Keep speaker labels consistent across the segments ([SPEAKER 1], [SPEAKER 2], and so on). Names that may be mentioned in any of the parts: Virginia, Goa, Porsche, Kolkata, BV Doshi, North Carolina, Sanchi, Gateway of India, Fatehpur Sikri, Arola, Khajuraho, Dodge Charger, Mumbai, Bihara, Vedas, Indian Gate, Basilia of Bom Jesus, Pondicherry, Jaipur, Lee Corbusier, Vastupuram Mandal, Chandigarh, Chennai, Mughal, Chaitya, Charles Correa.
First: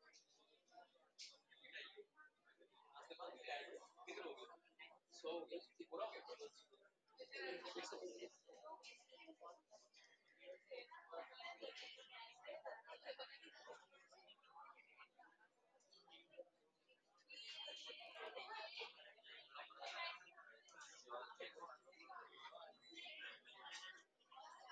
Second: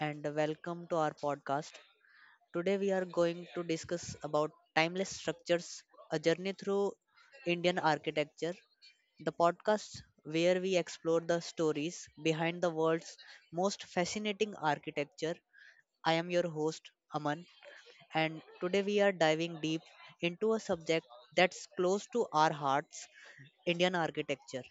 [SPEAKER 1] and welcome to our podcast. Today, we are going to discuss about timeless structures, a journey through Indian architecture. The podcast where we explore the stories behind the world's most fascinating architecture. I am your host, Aman, and today we are diving deep into a subject that's close to our hearts Indian architecture.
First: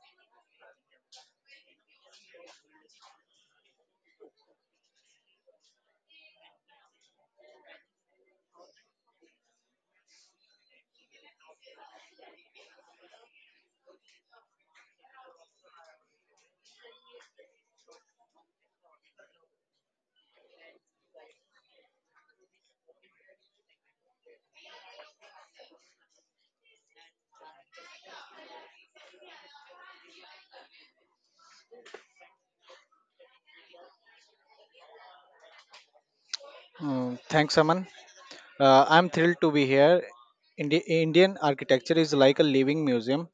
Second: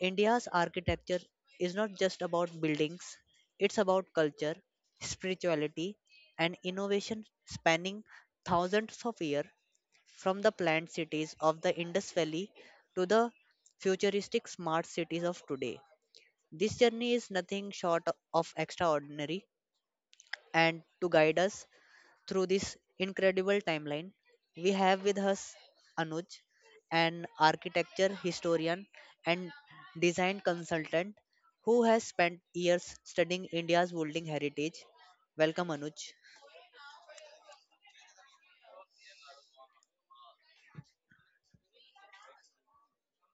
[SPEAKER 1] India's architecture is not just about buildings, it's about culture, spirituality, and innovation spanning thousands of years from the planned cities of the Indus Valley to the futuristic smart cities of today. This journey is nothing short of extraordinary, and to guide us through this incredible timeline. We have with us Anuj, an architecture historian and design consultant who has spent years studying India's building heritage. Welcome, Anuj.
[SPEAKER 2] Thanks, Aman. I'm thrilled to be here. Indian architecture is like a living museum.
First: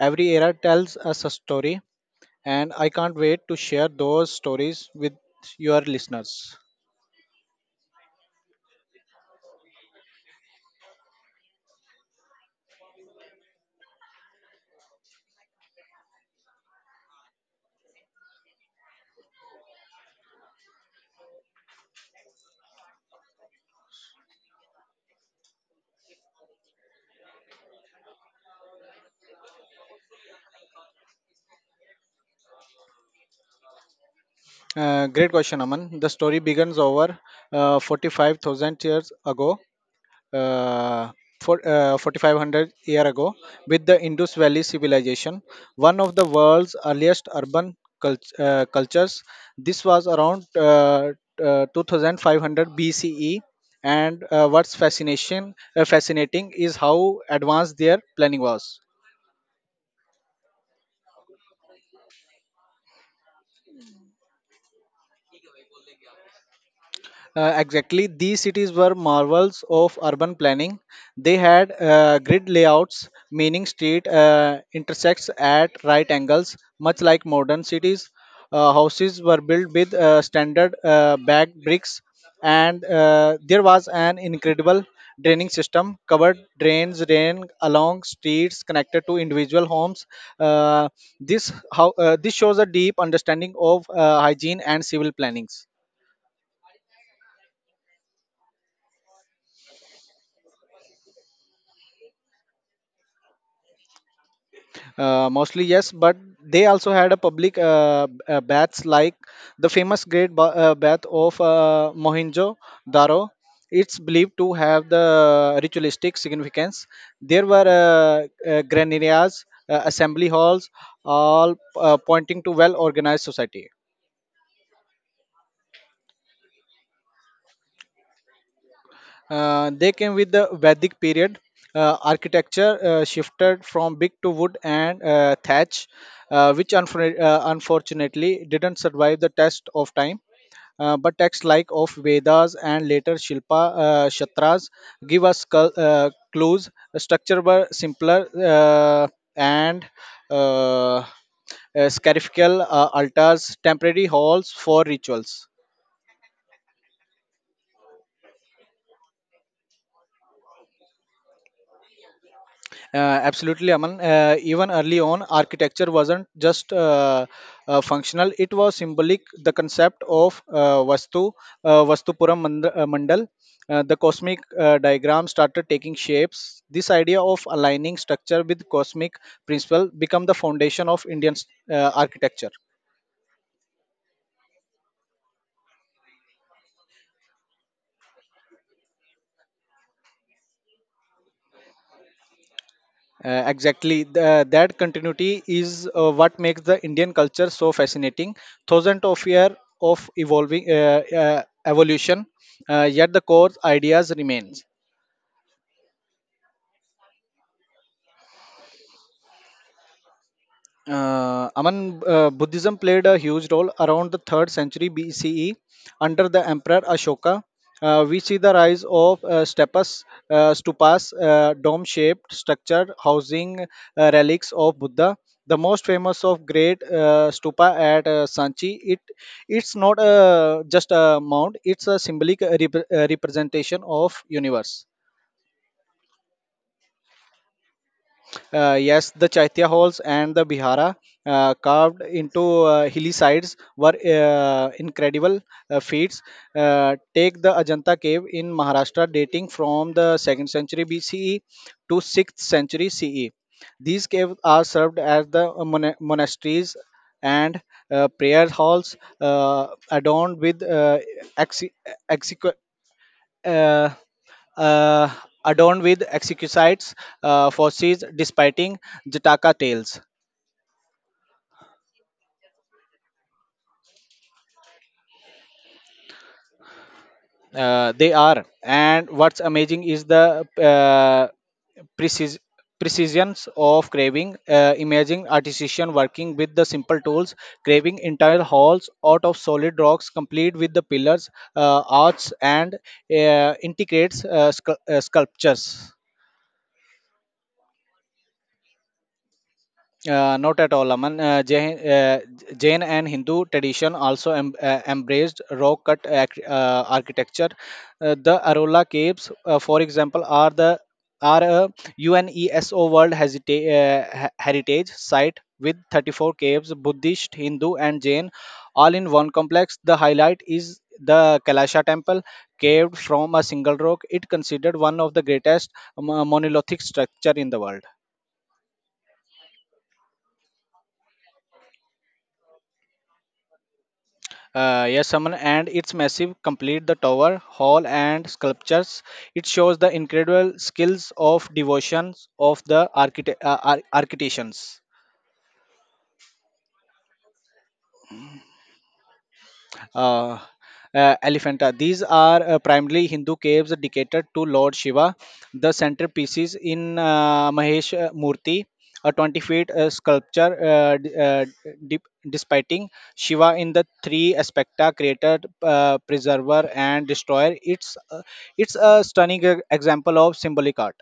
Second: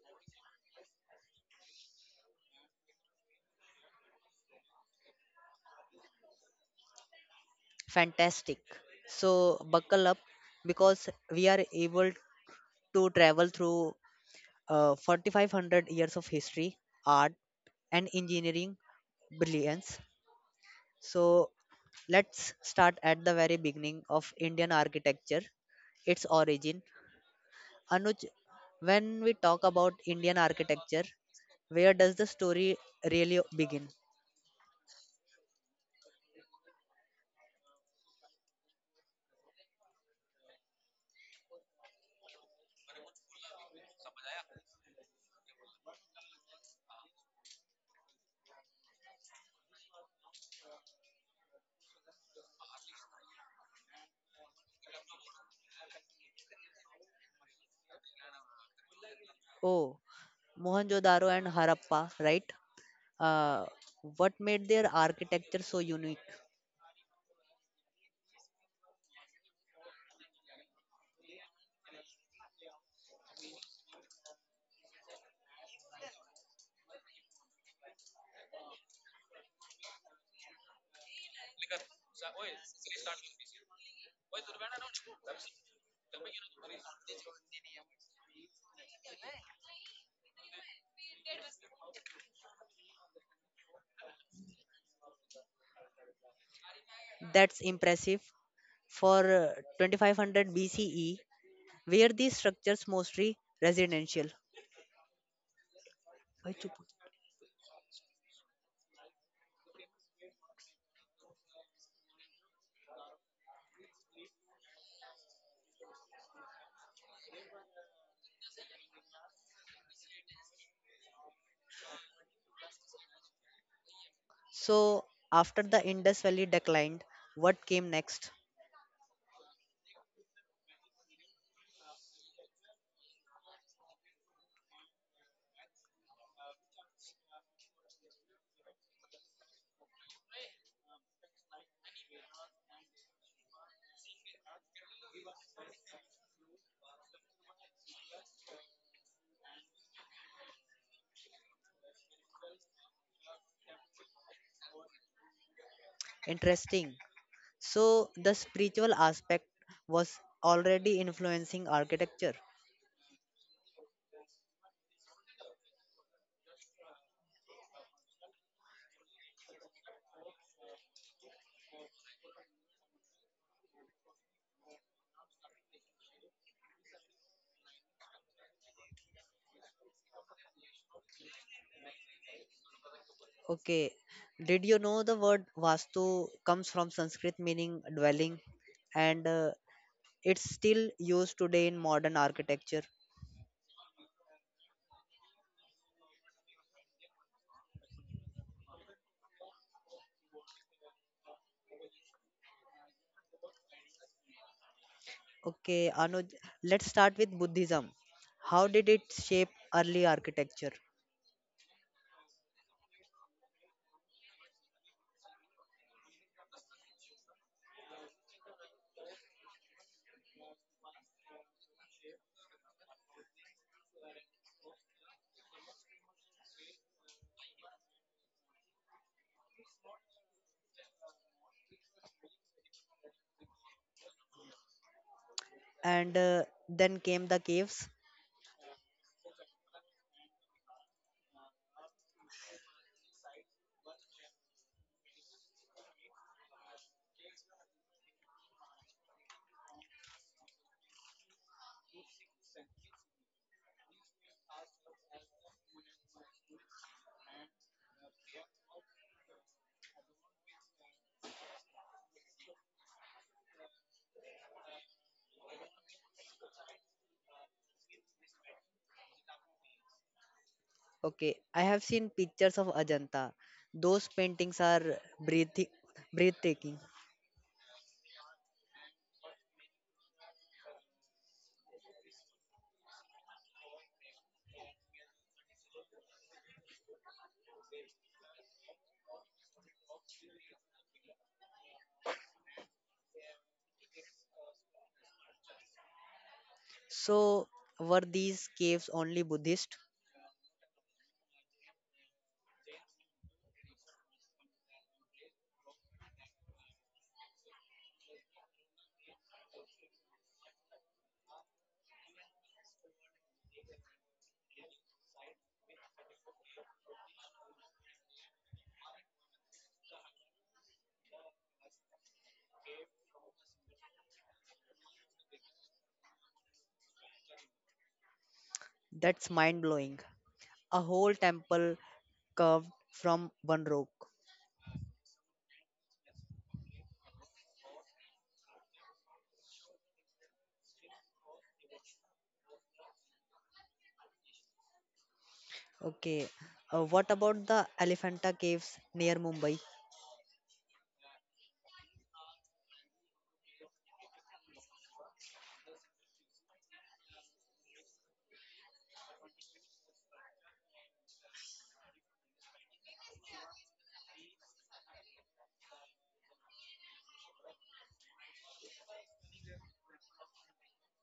[SPEAKER 2] Every era tells us a story, and I can't wait to share those stories with your listeners.
[SPEAKER 1] Fantastic. So, buckle up because we are able to travel through 4500 years of history, art, and engineering brilliance. So let's start at the very beginning of Indian architecture, its origin. Anuj, when we talk about Indian architecture, where does the story really begin?
[SPEAKER 2] Great question, Aman. The story begins over 45,000 years ago uh, 4500 year ago with the Indus Valley civilization, one of the world's earliest urban cultures. This was around 2500 BCE, and what's fascination fascinating is how advanced their planning was.
[SPEAKER 1] Oh, Mohenjo-daro and Harappa, right? Uh, what made their architecture so unique?
[SPEAKER 2] Exactly, these cities were marvels of urban planning. They had grid layouts, meaning street intersects at right angles, much like modern cities. Houses were built with standard bagged bricks, and there was an incredible draining system. Covered drains ran along streets connected to individual homes. Uh, this shows a deep understanding of hygiene and civil plannings.
[SPEAKER 1] That's impressive. For 2500 BCE, were these structures mostly residential?
[SPEAKER 2] Mostly yes, but
[SPEAKER 1] भाई
[SPEAKER 2] they
[SPEAKER 1] चुप।
[SPEAKER 2] also had a public baths like the famous Great Bath of Mohenjo-Daro. It's believed to have the ritualistic significance. There were granaries, assembly halls, all pointing to well-organized society.
[SPEAKER 1] So after the Indus Valley declined, what came next?
[SPEAKER 2] They came with the Vedic period. Architecture shifted from brick to wood and thatch, which unfortunately didn't survive the test of time. But texts like of Vedas and later Shilpa Shatras give us clues. The structure were simpler and uh, uh, scarifical altars, temporary halls for rituals.
[SPEAKER 1] Interesting. So the spiritual aspect was already influencing architecture.
[SPEAKER 2] Uh, Absolutely, Aman. Even early on, architecture wasn't just functional; it was symbolic. The concept of Vastu, Vastupuram Mandal, the cosmic diagram started taking shapes. This idea of aligning structure with cosmic principle became the foundation of Indian architecture.
[SPEAKER 1] Okay. Did you know the word Vastu comes from Sanskrit meaning dwelling and it's still used today in modern architecture.
[SPEAKER 2] Exactly. That continuity is what makes the Indian culture so fascinating. Thousands of years of evolving evolution, yet the core ideas remains.
[SPEAKER 1] Okay, Anuj, let's start with Buddhism. How did it shape early architecture?
[SPEAKER 2] Aman, Buddhism played a huge role around the 3rd century BCE under the Emperor Ashoka. We see the rise of stupas, dome shaped structure housing relics of Buddha. The most famous of great stupa at Sanchi, it's not just a mound; it's a symbolic representation of universe.
[SPEAKER 1] And then came the caves.
[SPEAKER 2] Yes, the Chaitya halls and the Bihara, carved into hilly sides, were incredible feats. Take the Ajanta cave in Maharashtra, dating from the 2nd century BCE to 6th century CE. These caves are served as the monasteries and prayer halls adorned with exe- uh, uh, exquisite fossils despite Jataka tales.
[SPEAKER 1] Okay, I have seen pictures of Ajanta. Those paintings are breathtaking.
[SPEAKER 2] They are, and what's amazing is the precis- precisions of carving, imaging artisan working with the simple tools, carving entire halls out of solid rocks, complete with the pillars, arches, and integrates sculptures.
[SPEAKER 1] So, were these caves only Buddhist?
[SPEAKER 2] Not at all, Aman. Jain and Hindu tradition also embraced rock-cut architecture. The Arola caves, for example, are a UNESCO World Heritage Site with 34 caves, Buddhist, Hindu, and Jain, all in one complex. The highlight is the Kailasha Temple, caved from a single rock. It considered one of the greatest monolithic structure in the world.
[SPEAKER 1] That's mind blowing. A whole temple carved from one rock.
[SPEAKER 2] Yes, Aman, and its massive complete the tower, hall, and sculptures. It shows the incredible skills of devotions of the architects.
[SPEAKER 1] Okay, what about the Elephanta caves near Mumbai?
[SPEAKER 2] uh, Elephanta. These are primarily Hindu caves dedicated to Lord Shiva. The centerpieces in Mahesh Murthy, a 20 feet sculpture dep- depicting Shiva in the three aspecta creator, preserver, and destroyer. It's a stunning example of symbolic art.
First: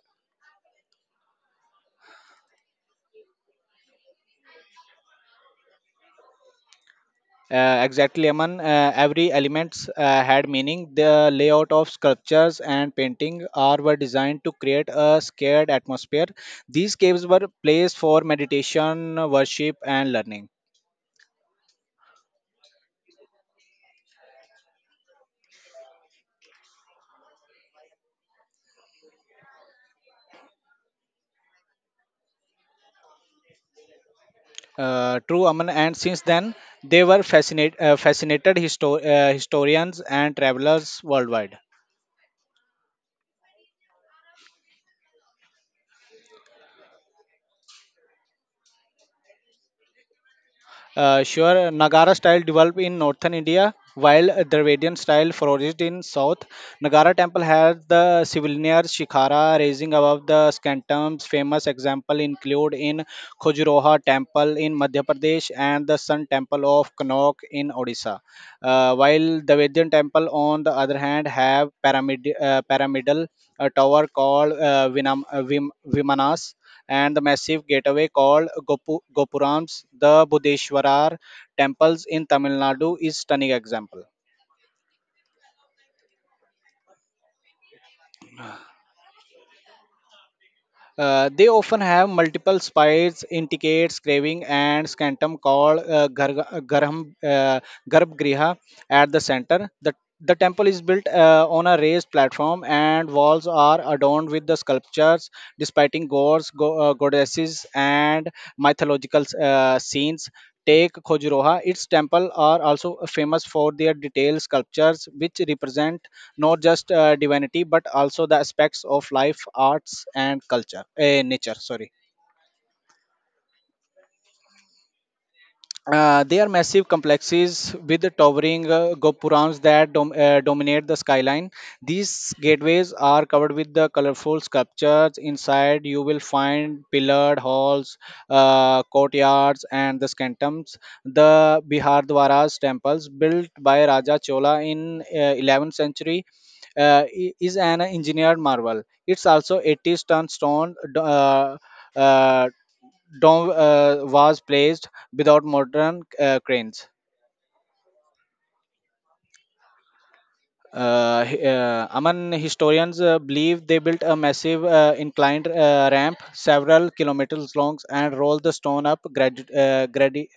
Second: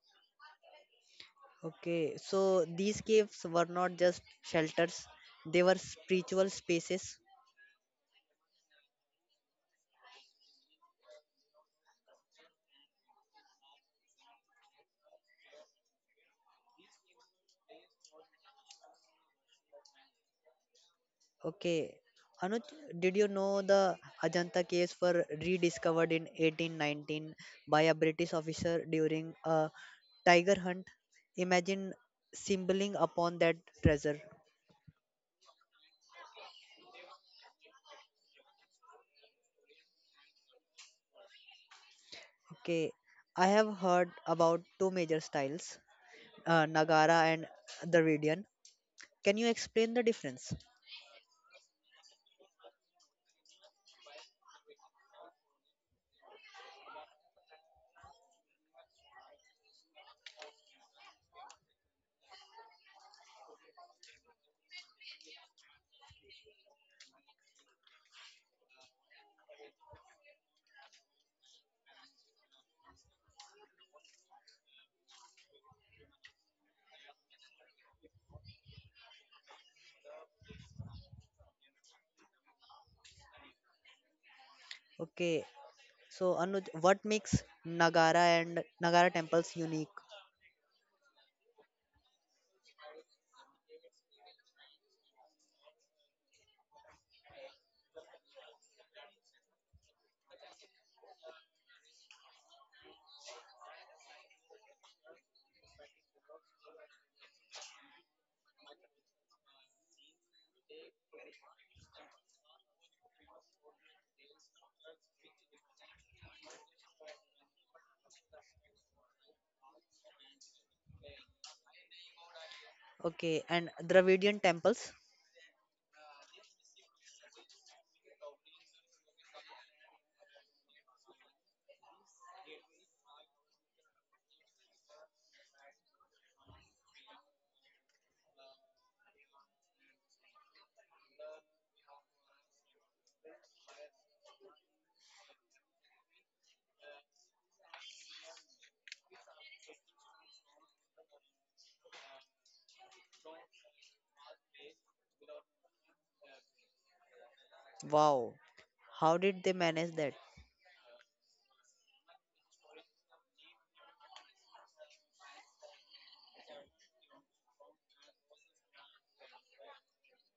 [SPEAKER 1] Okay, so these caves were not just shelters, they were spiritual spaces.
[SPEAKER 2] Exactly, Aman. Every elements had meaning. The layout of sculptures and painting are were designed to create a scared atmosphere. These caves were placed for meditation, worship, and learning.
[SPEAKER 1] Okay. Anuj, did you know the Ajanta caves were rediscovered in 1819 by a British officer during a tiger hunt? Imagine symboling upon that treasure.
[SPEAKER 2] True, Aman. And since then, they were fascinated historians and travelers worldwide.
[SPEAKER 1] Okay. I have heard about two major styles, Nagara and Dravidian. Can you explain the difference?
[SPEAKER 2] Sure, Nagara style developed in northern India, while Dravidian style flourished in south. Nagara temple had the civilian shikhara raising above the scantums. Famous example include in Khajuraho temple in Madhya Pradesh and the Sun temple of Connaught in Odisha. While Dravidian temple, on the other hand, have pyramidal tower called Vimanas and the massive gateway called Gopurams, the Budeshwarar temples in Tamil Nadu is stunning example.
[SPEAKER 1] Okay. So, Anuj, what makes Nagara and Nagara temples unique?
[SPEAKER 2] They often have multiple spires, indicates, craving, and scantum called Garbhgriha at the center. The temple is built on a raised platform, and walls are adorned with the sculptures, depicting gods, goddesses, and mythological scenes. Take Khojuraho, its temples are also famous for their detailed sculptures, which represent not just divinity but also the aspects of life, arts, and culture, eh, nature. Sorry.
[SPEAKER 1] Okay. And Dravidian temples?
[SPEAKER 2] They are massive complexes with the towering gopurams that dominate the skyline. These gateways are covered with the colorful sculptures. Inside, you will find pillared halls, courtyards, and the scantums. The Bihardwara's temples, built by Raja Chola in 11th century, is an engineered marvel. It's also 80-ton stone. Uh, Dome was placed without modern cranes.
[SPEAKER 1] Wow, how did they manage that?
[SPEAKER 2] Among historians believe they built a massive inclined ramp several kilometers long and rolled the stone up gradu- uh, gradi-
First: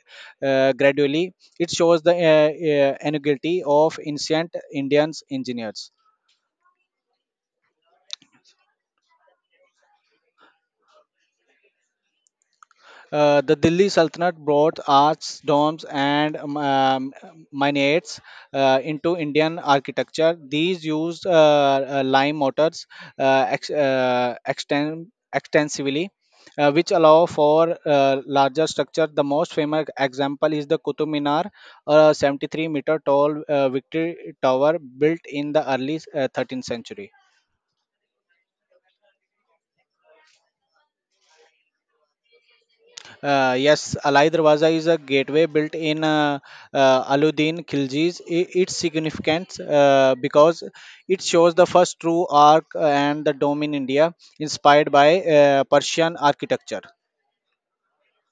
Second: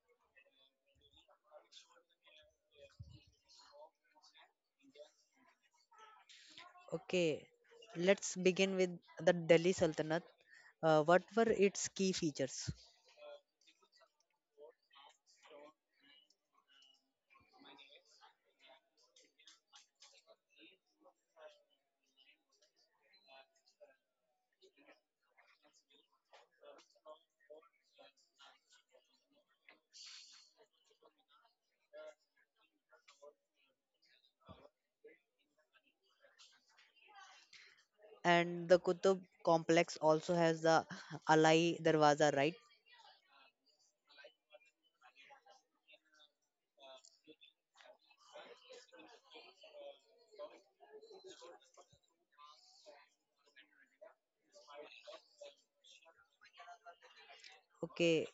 [SPEAKER 2] uh, gradually. It shows the ingenuity of ancient Indians engineers.
[SPEAKER 1] Okay, let's begin with the Delhi Sultanate. What were its key features?
[SPEAKER 2] The Delhi Sultanate brought arts, domes, and minarets into Indian architecture. These used lime mortars uh, ex- uh, exten- extensively, which allow for larger structure. The most famous example is the Qutub Minar, a 73-meter tall Victory Tower built in the early 13th century.
[SPEAKER 1] And the Qutub complex also has the Alai Darwaza, right?
[SPEAKER 2] Yes, Alai Darwaza is a gateway built in Aluddin Khilji's. Its significance because it shows the first true arc and the dome in India, inspired by Persian architecture.
[SPEAKER 1] Okay,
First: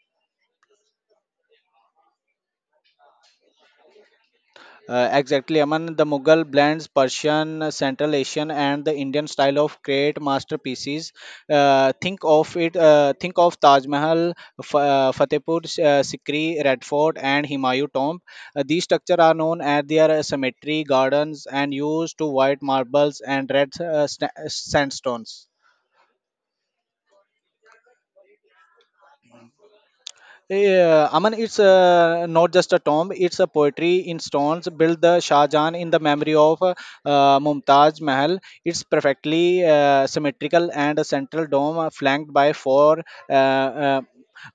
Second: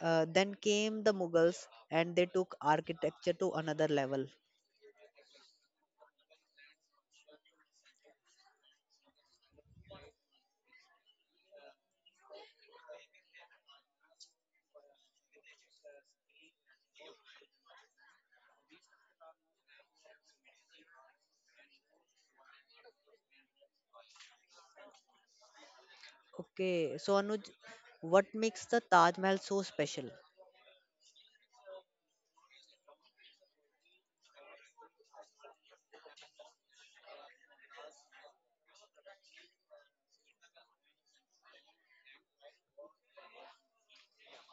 [SPEAKER 1] then came the Mughals and they took architecture to another level.
[SPEAKER 2] Exactly, Aman. The Mughal blends Persian, Central Asian, and the Indian style of create masterpieces. Think of it. Think of Taj Mahal, Fatehpur Sikri, Red Fort, and Humayun Tomb. These structures are known as their cemetery gardens and used to white marbles and red sandstones.
[SPEAKER 1] Okay, so Anuj, what makes the Taj Mahal so special?
[SPEAKER 2] Yeah, Aman, it's not just a tomb, it's a poetry in stones built the Shah Jahan in the memory of Mumtaz Mahal. It's perfectly symmetrical and a central dome flanked by four uh, uh,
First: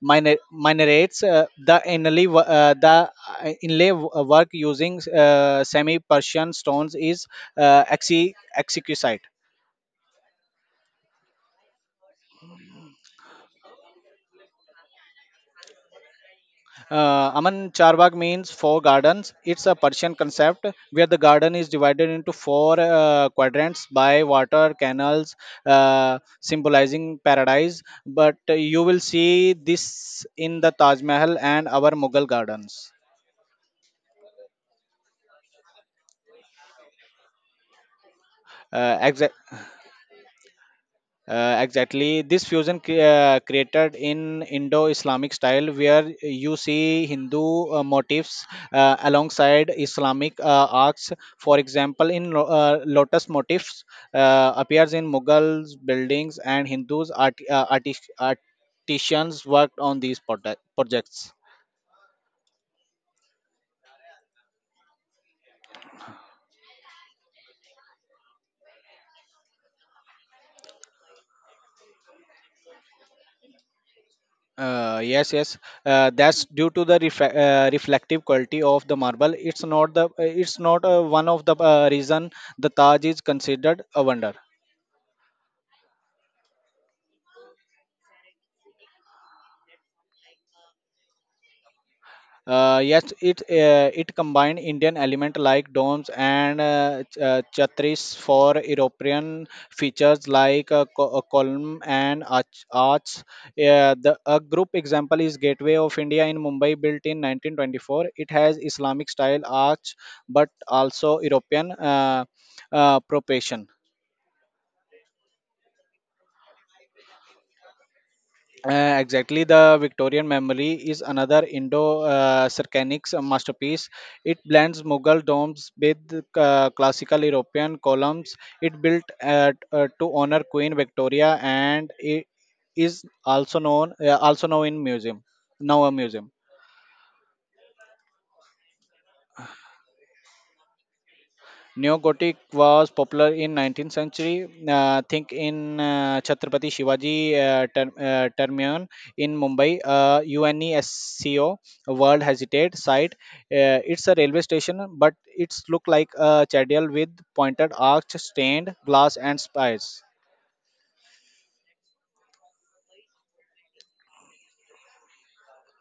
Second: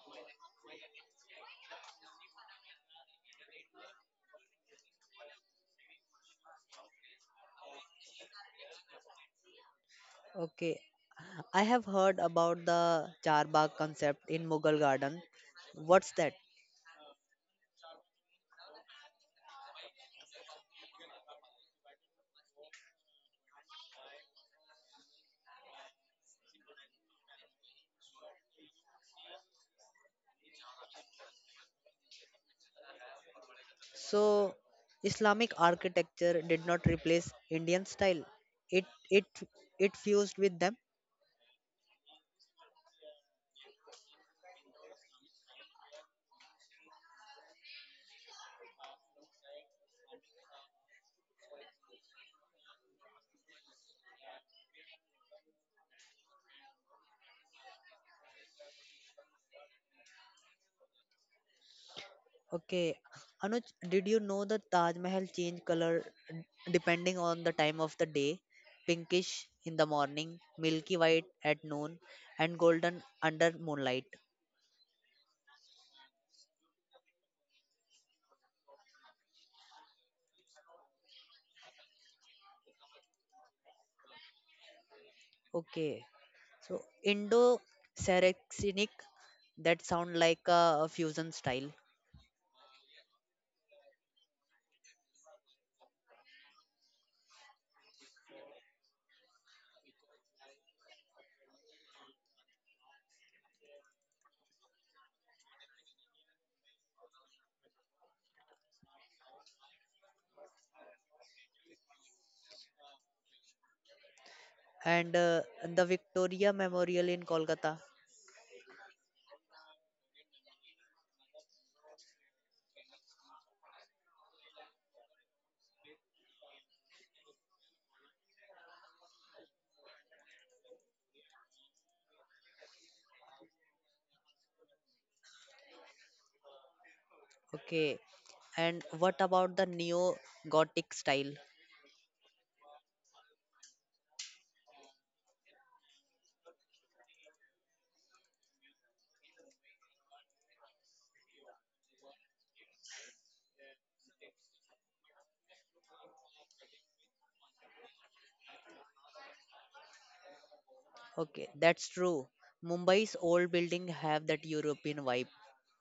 [SPEAKER 2] minarets. The inlay work using semi-Persian stones is exquisite.
[SPEAKER 1] Okay, I have heard about the Charbagh concept in Mughal garden. What's that?
[SPEAKER 2] Aman Charbagh means four gardens. It's a Persian concept where the garden is divided into four quadrants by water canals, symbolizing paradise. But you will see this in the Taj Mahal and our Mughal gardens.
[SPEAKER 1] So, Islamic architecture did not replace Indian style. It it
[SPEAKER 2] Exa-
[SPEAKER 1] it fused with them.
[SPEAKER 2] Exactly. This fusion created in Indo-Islamic style, where you see Hindu motifs alongside Islamic arcs. For example, in lotus motifs appears in Mughals buildings, and Hindus artisans worked on these projects.
[SPEAKER 1] Okay, Anuj, did you know that Taj Mahal change color depending on the time of the day? Pinkish in the morning, milky white at noon, and golden under moonlight.
[SPEAKER 2] Yes, yes. That's due to the reflective quality of the marble. It's not one of the reason the Taj is considered a wonder.
[SPEAKER 1] Okay, so Indo-Saracenic that sound like a fusion style,
[SPEAKER 2] Yes, it combined Indian element like domes and chhatris for European features like a column and arch, arts. The a group example is Gateway of India in Mumbai, built in 1924. It has Islamic style arch, but also European proportion.
[SPEAKER 1] and the Victoria Memorial in Kolkata.
[SPEAKER 2] Exactly, the Victorian Memory is another Indo-Cercanic masterpiece. It blends Mughal domes with classical European columns. It built to honor Queen Victoria and it is also known also now in museum, now a museum.
[SPEAKER 1] Okay. And what about the neo Gothic style?
[SPEAKER 2] Neo-Gothic was popular in 19th century. Think in Chhatrapati Shivaji Terminal in Mumbai. UNESCO World Heritage Site. It's a railway station, but it's look like a citadel with pointed arch, stained glass, and spires.
[SPEAKER 1] Okay, that's true. Mumbai's old building have that European vibe.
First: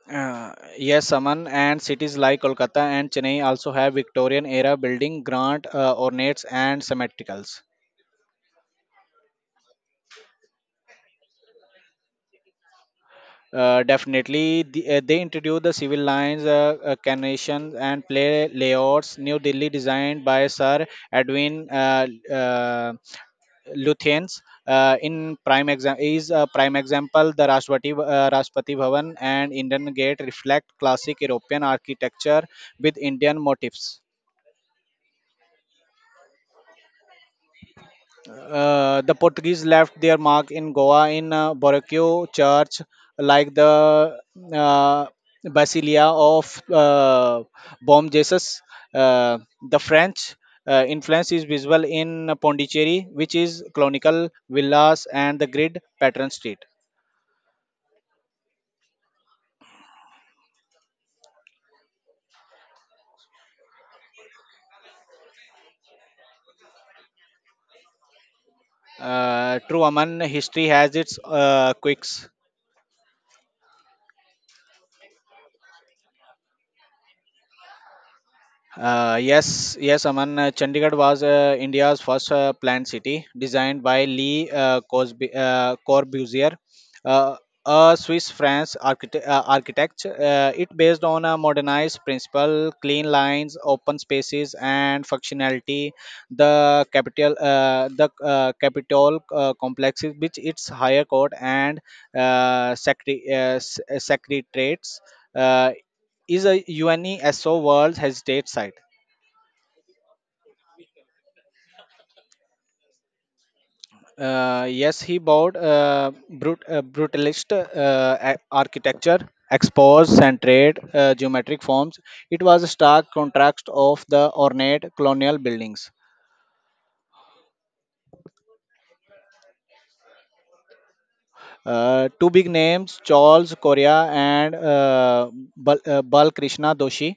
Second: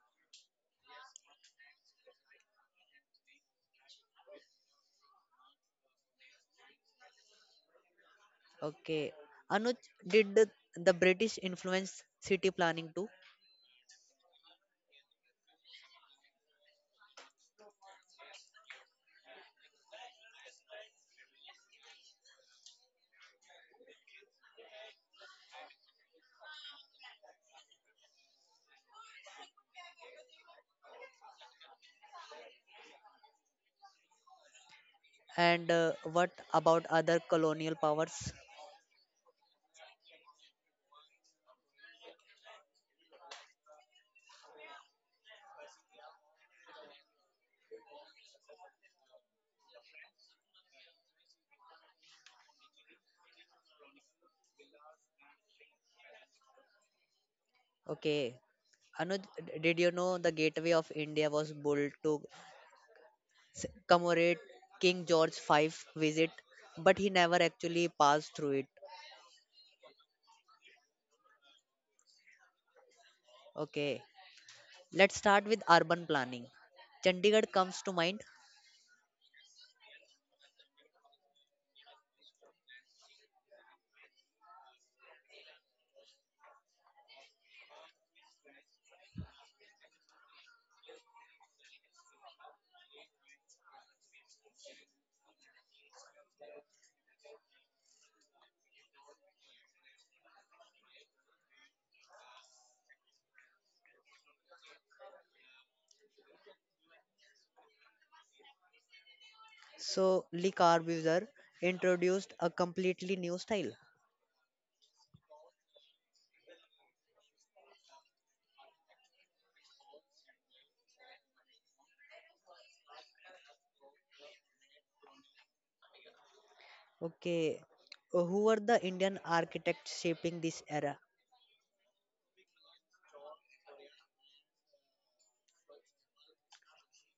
[SPEAKER 2] Yes, Saman, and cities like Kolkata and Chennai also have Victorian era building, grand ornates, and symmetricals.
[SPEAKER 1] Okay. Anuj, did the British influence city planning too?
[SPEAKER 2] Definitely, they introduced the civil lines, canonations, and play layouts. New Delhi designed by Sir Edwin Lutyens. In prime exam is a prime example. The Rashtrapati Rashtrapati Bhavan and Indian Gate reflect classic European architecture with Indian motifs.
[SPEAKER 1] And what about other colonial powers?
[SPEAKER 2] The Portuguese left their mark in Goa in Boracay Church, like the uh, Basilia of uh, Bom Jesus. Uh, the French influence is visible in Pondicherry, which is colonial villas and the grid pattern street.
[SPEAKER 1] Okay. Anuj, did you know the Gateway of India was built to commemorate King George V visit, but he never actually passed through it.
[SPEAKER 2] True Aman, history has its quirks.
[SPEAKER 1] Okay. Let's start with urban planning. Chandigarh comes to mind.
[SPEAKER 2] Yes, yes, Aman. Chandigarh was India's first planned city, designed by Lee Corbusier, uh, a Swiss France architect. Architect. It based on a modernized principle, clean lines, open spaces, and functionality. The Capitol complex, which its higher court and secretariats. Uh, is a UNESCO World Heritage Site.
[SPEAKER 1] So Lee Corbusier introduced a completely new style.
[SPEAKER 2] Yes, he bought brutalist architecture, exposed and trade geometric forms. It was a stark contrast of the ornate colonial buildings.
[SPEAKER 1] Okay, who were the Indian architects shaping this era?
[SPEAKER 2] Two big names, Charles Correa and Bal Krishna Doshi.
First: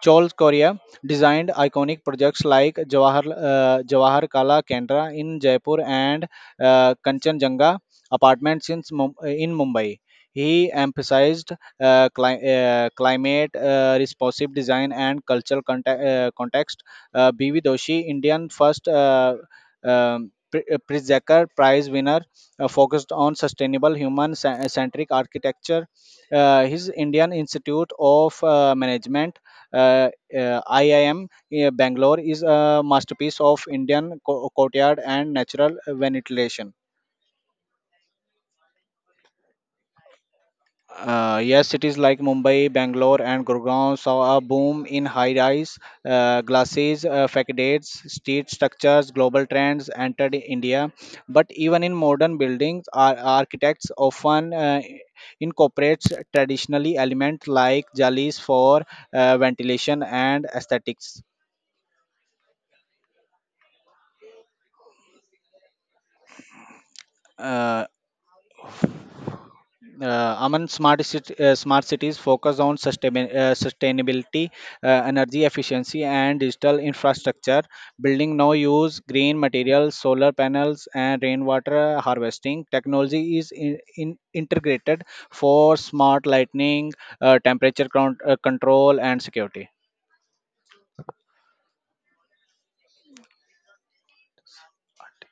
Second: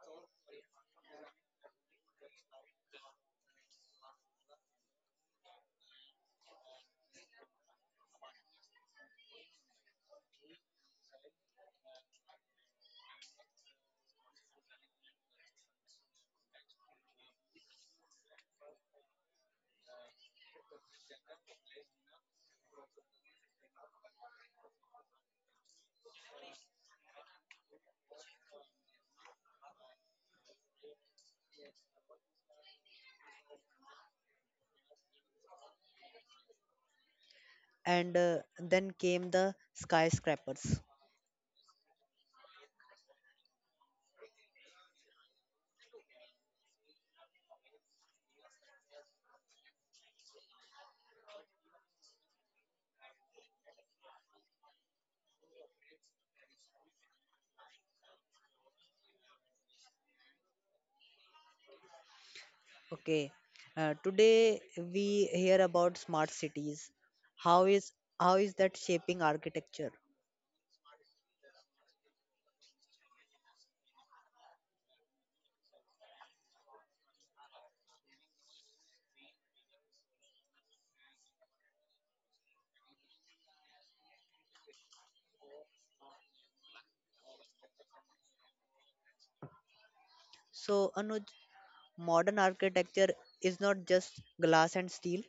[SPEAKER 2] Charles Correa designed iconic projects like Jawahar Kala Kendra in Jaipur and Kanchenjunga apartments in Mumbai. He emphasized climate responsive design and cultural context. B.V. Doshi, Indian first Pritzker Prize winner, focused on sustainable human centric architecture. His Indian Institute of Management, uh, IIM, Bangalore, is a masterpiece of Indian courtyard and natural ventilation.
[SPEAKER 1] And then came the skyscrapers.
[SPEAKER 2] Yes, cities like Mumbai, Bangalore, and Gurgaon saw a boom in high-rise glasses, facades, street structures. Global trends entered India, but even in modern buildings, architects often incorporates traditionally elements like jalis for ventilation and aesthetics.
[SPEAKER 1] Okay, today we hear about smart cities. How
[SPEAKER 2] Uh,
[SPEAKER 1] is how is that shaping architecture?
[SPEAKER 2] Among smart smart cities focus on sustainability energy efficiency and digital infrastructure, building now use green materials, solar panels, and rainwater harvesting technology is in integrated for smart lighting, temperature control, and security.
[SPEAKER 1] So Anuj, modern architecture is not just glass and steel.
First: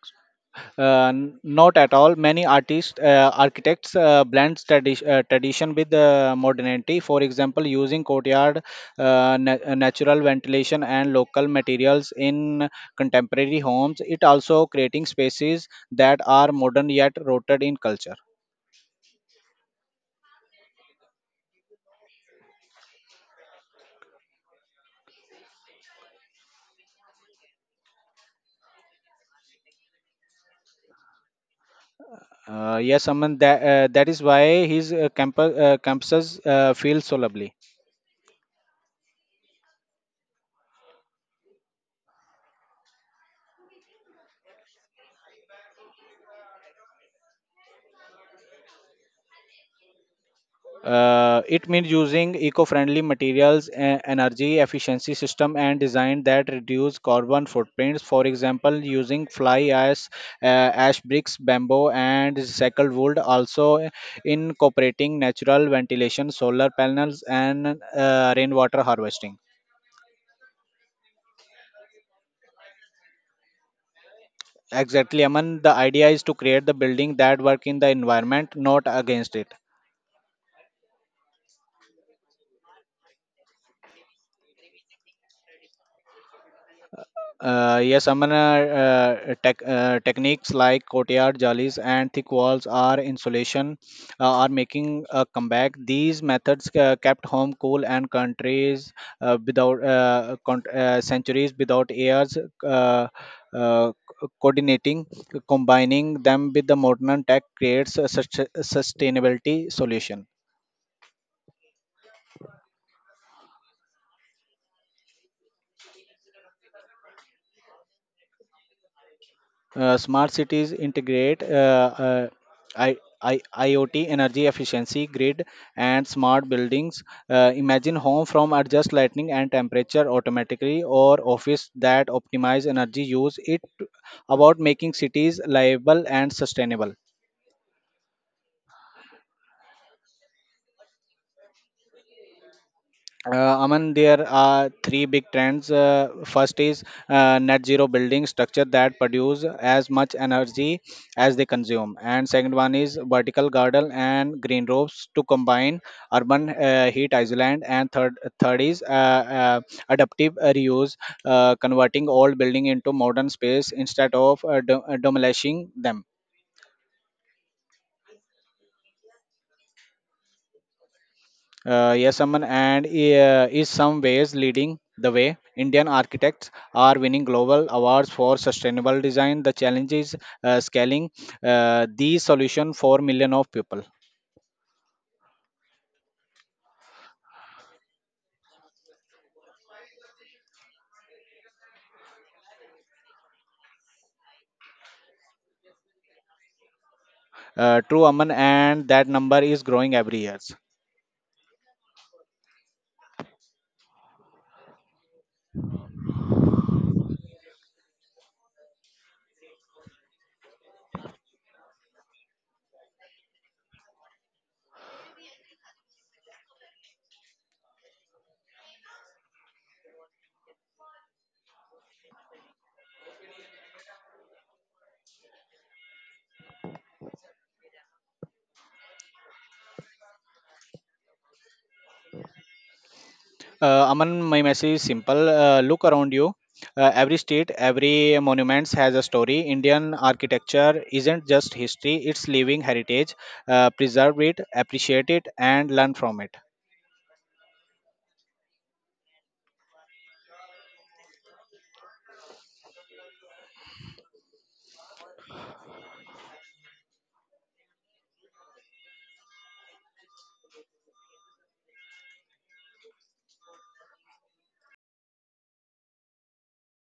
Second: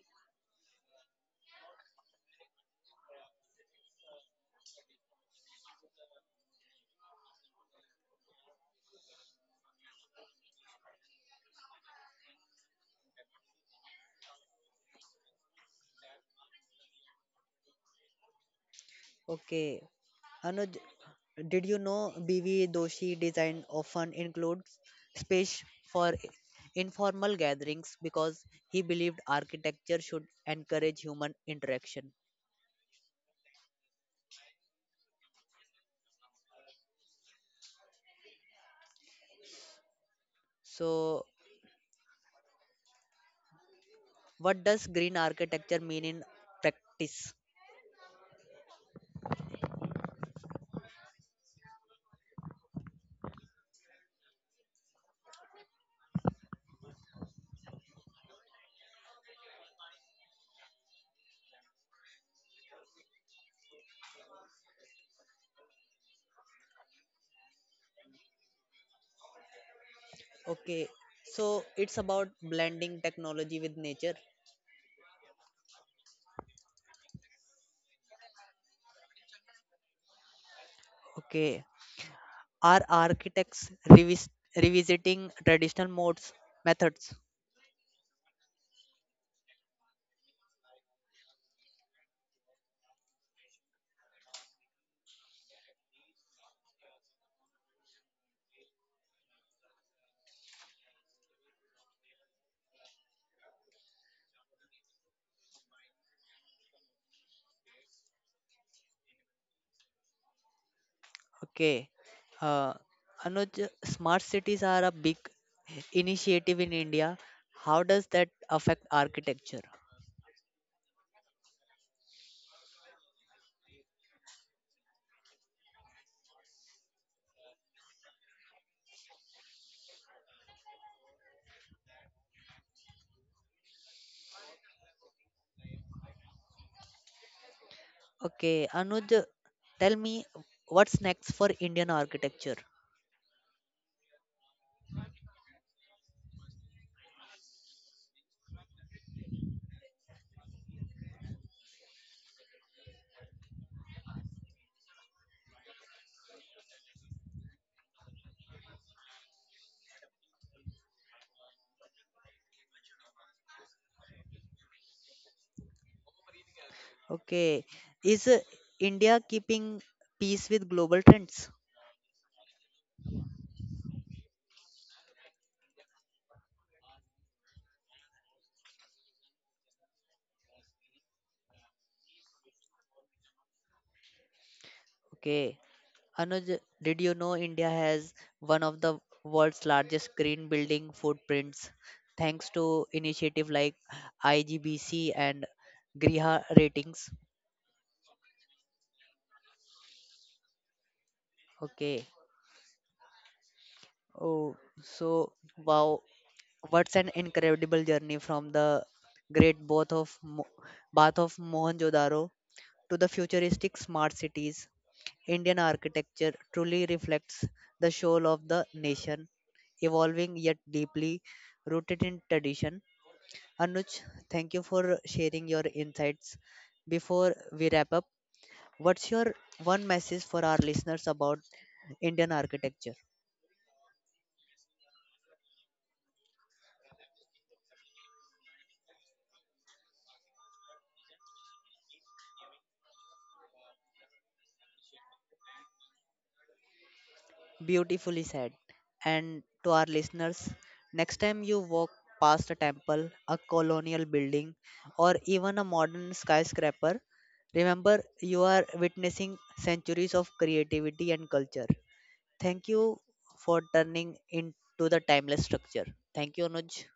[SPEAKER 2] Not at all. Many architects blend tradition with modernity. For example, using courtyard, natural ventilation, and local materials in contemporary homes. It also creating spaces that are modern yet rooted in culture.
[SPEAKER 1] Okay. Anuj, did you know BV Doshi design often includes space for informal gatherings because he believed architecture should encourage human interaction.
[SPEAKER 2] Yes, Aman, that is why his campuses feel so lovely.
[SPEAKER 1] So, what does green architecture mean in practice?
[SPEAKER 2] It means using eco-friendly materials, energy efficiency system, and design that reduce carbon footprints. For example, using fly ash bricks, bamboo, and recycled wood. Also, incorporating natural ventilation, solar panels, and rainwater harvesting.
[SPEAKER 1] Okay, so it's about blending technology with nature.
[SPEAKER 2] Exactly, Aman. The idea is to create the building that work in the environment, not against it.
[SPEAKER 1] Okay, are architects revisiting traditional modes methods?
[SPEAKER 2] Yes, Amana, techniques like courtyard jollies and thick walls are insulation are making a comeback. These methods kept home cool and countries without con- centuries without years uh, coordinating, combining them with the modern tech creates a sustainability solution.
[SPEAKER 1] Okay. Uh, Anuj, smart cities are a big initiative in India. How does that affect architecture?
[SPEAKER 2] Smart cities integrate IoT, energy efficiency, grid, and smart buildings. Imagine home from adjust lighting and temperature automatically, or office that optimize energy use. It about making cities livable and sustainable.
[SPEAKER 1] Okay, Anuj, tell me what's next for Indian architecture?
[SPEAKER 2] Aman, there are three big trends. First is net zero building structure that produce as much energy as they consume, and second one is vertical garden and green roofs to combine urban heat island, and third is adaptive reuse, converting old building into modern space instead of demolishing them.
[SPEAKER 1] Okay, is India keeping pace with global trends?
[SPEAKER 2] Yes, Aman, and is some ways leading the way. Indian architects are winning global awards for sustainable design. The challenge is scaling the solution for million of people.
[SPEAKER 1] Okay, Anuj, did you know India has one of the world's largest green building footprints thanks to initiative like IGBC and Griha ratings?
[SPEAKER 2] True, Aman, and that number is growing every year.
[SPEAKER 1] Okay. Oh, so wow, what's an incredible journey from the great bath of Mohenjo-daro to the futuristic smart cities. Indian architecture truly reflects the soul of the nation, evolving yet deeply rooted in tradition. Anuj, thank you for sharing your insights. Before we wrap up, what's your one message for our listeners about Indian architecture?
[SPEAKER 2] Aman, my message is simple. Look around you. Every street, every monument has a story. Indian architecture isn't just history; it's living heritage. Preserve it, appreciate it, and learn from it.
[SPEAKER 1] Beautifully said. And to our listeners, next time you walk past a temple, a colonial building, or even a modern skyscraper, remember you are witnessing centuries of creativity and culture. Thank you for turning into the timeless structure. Thank you, Anuj.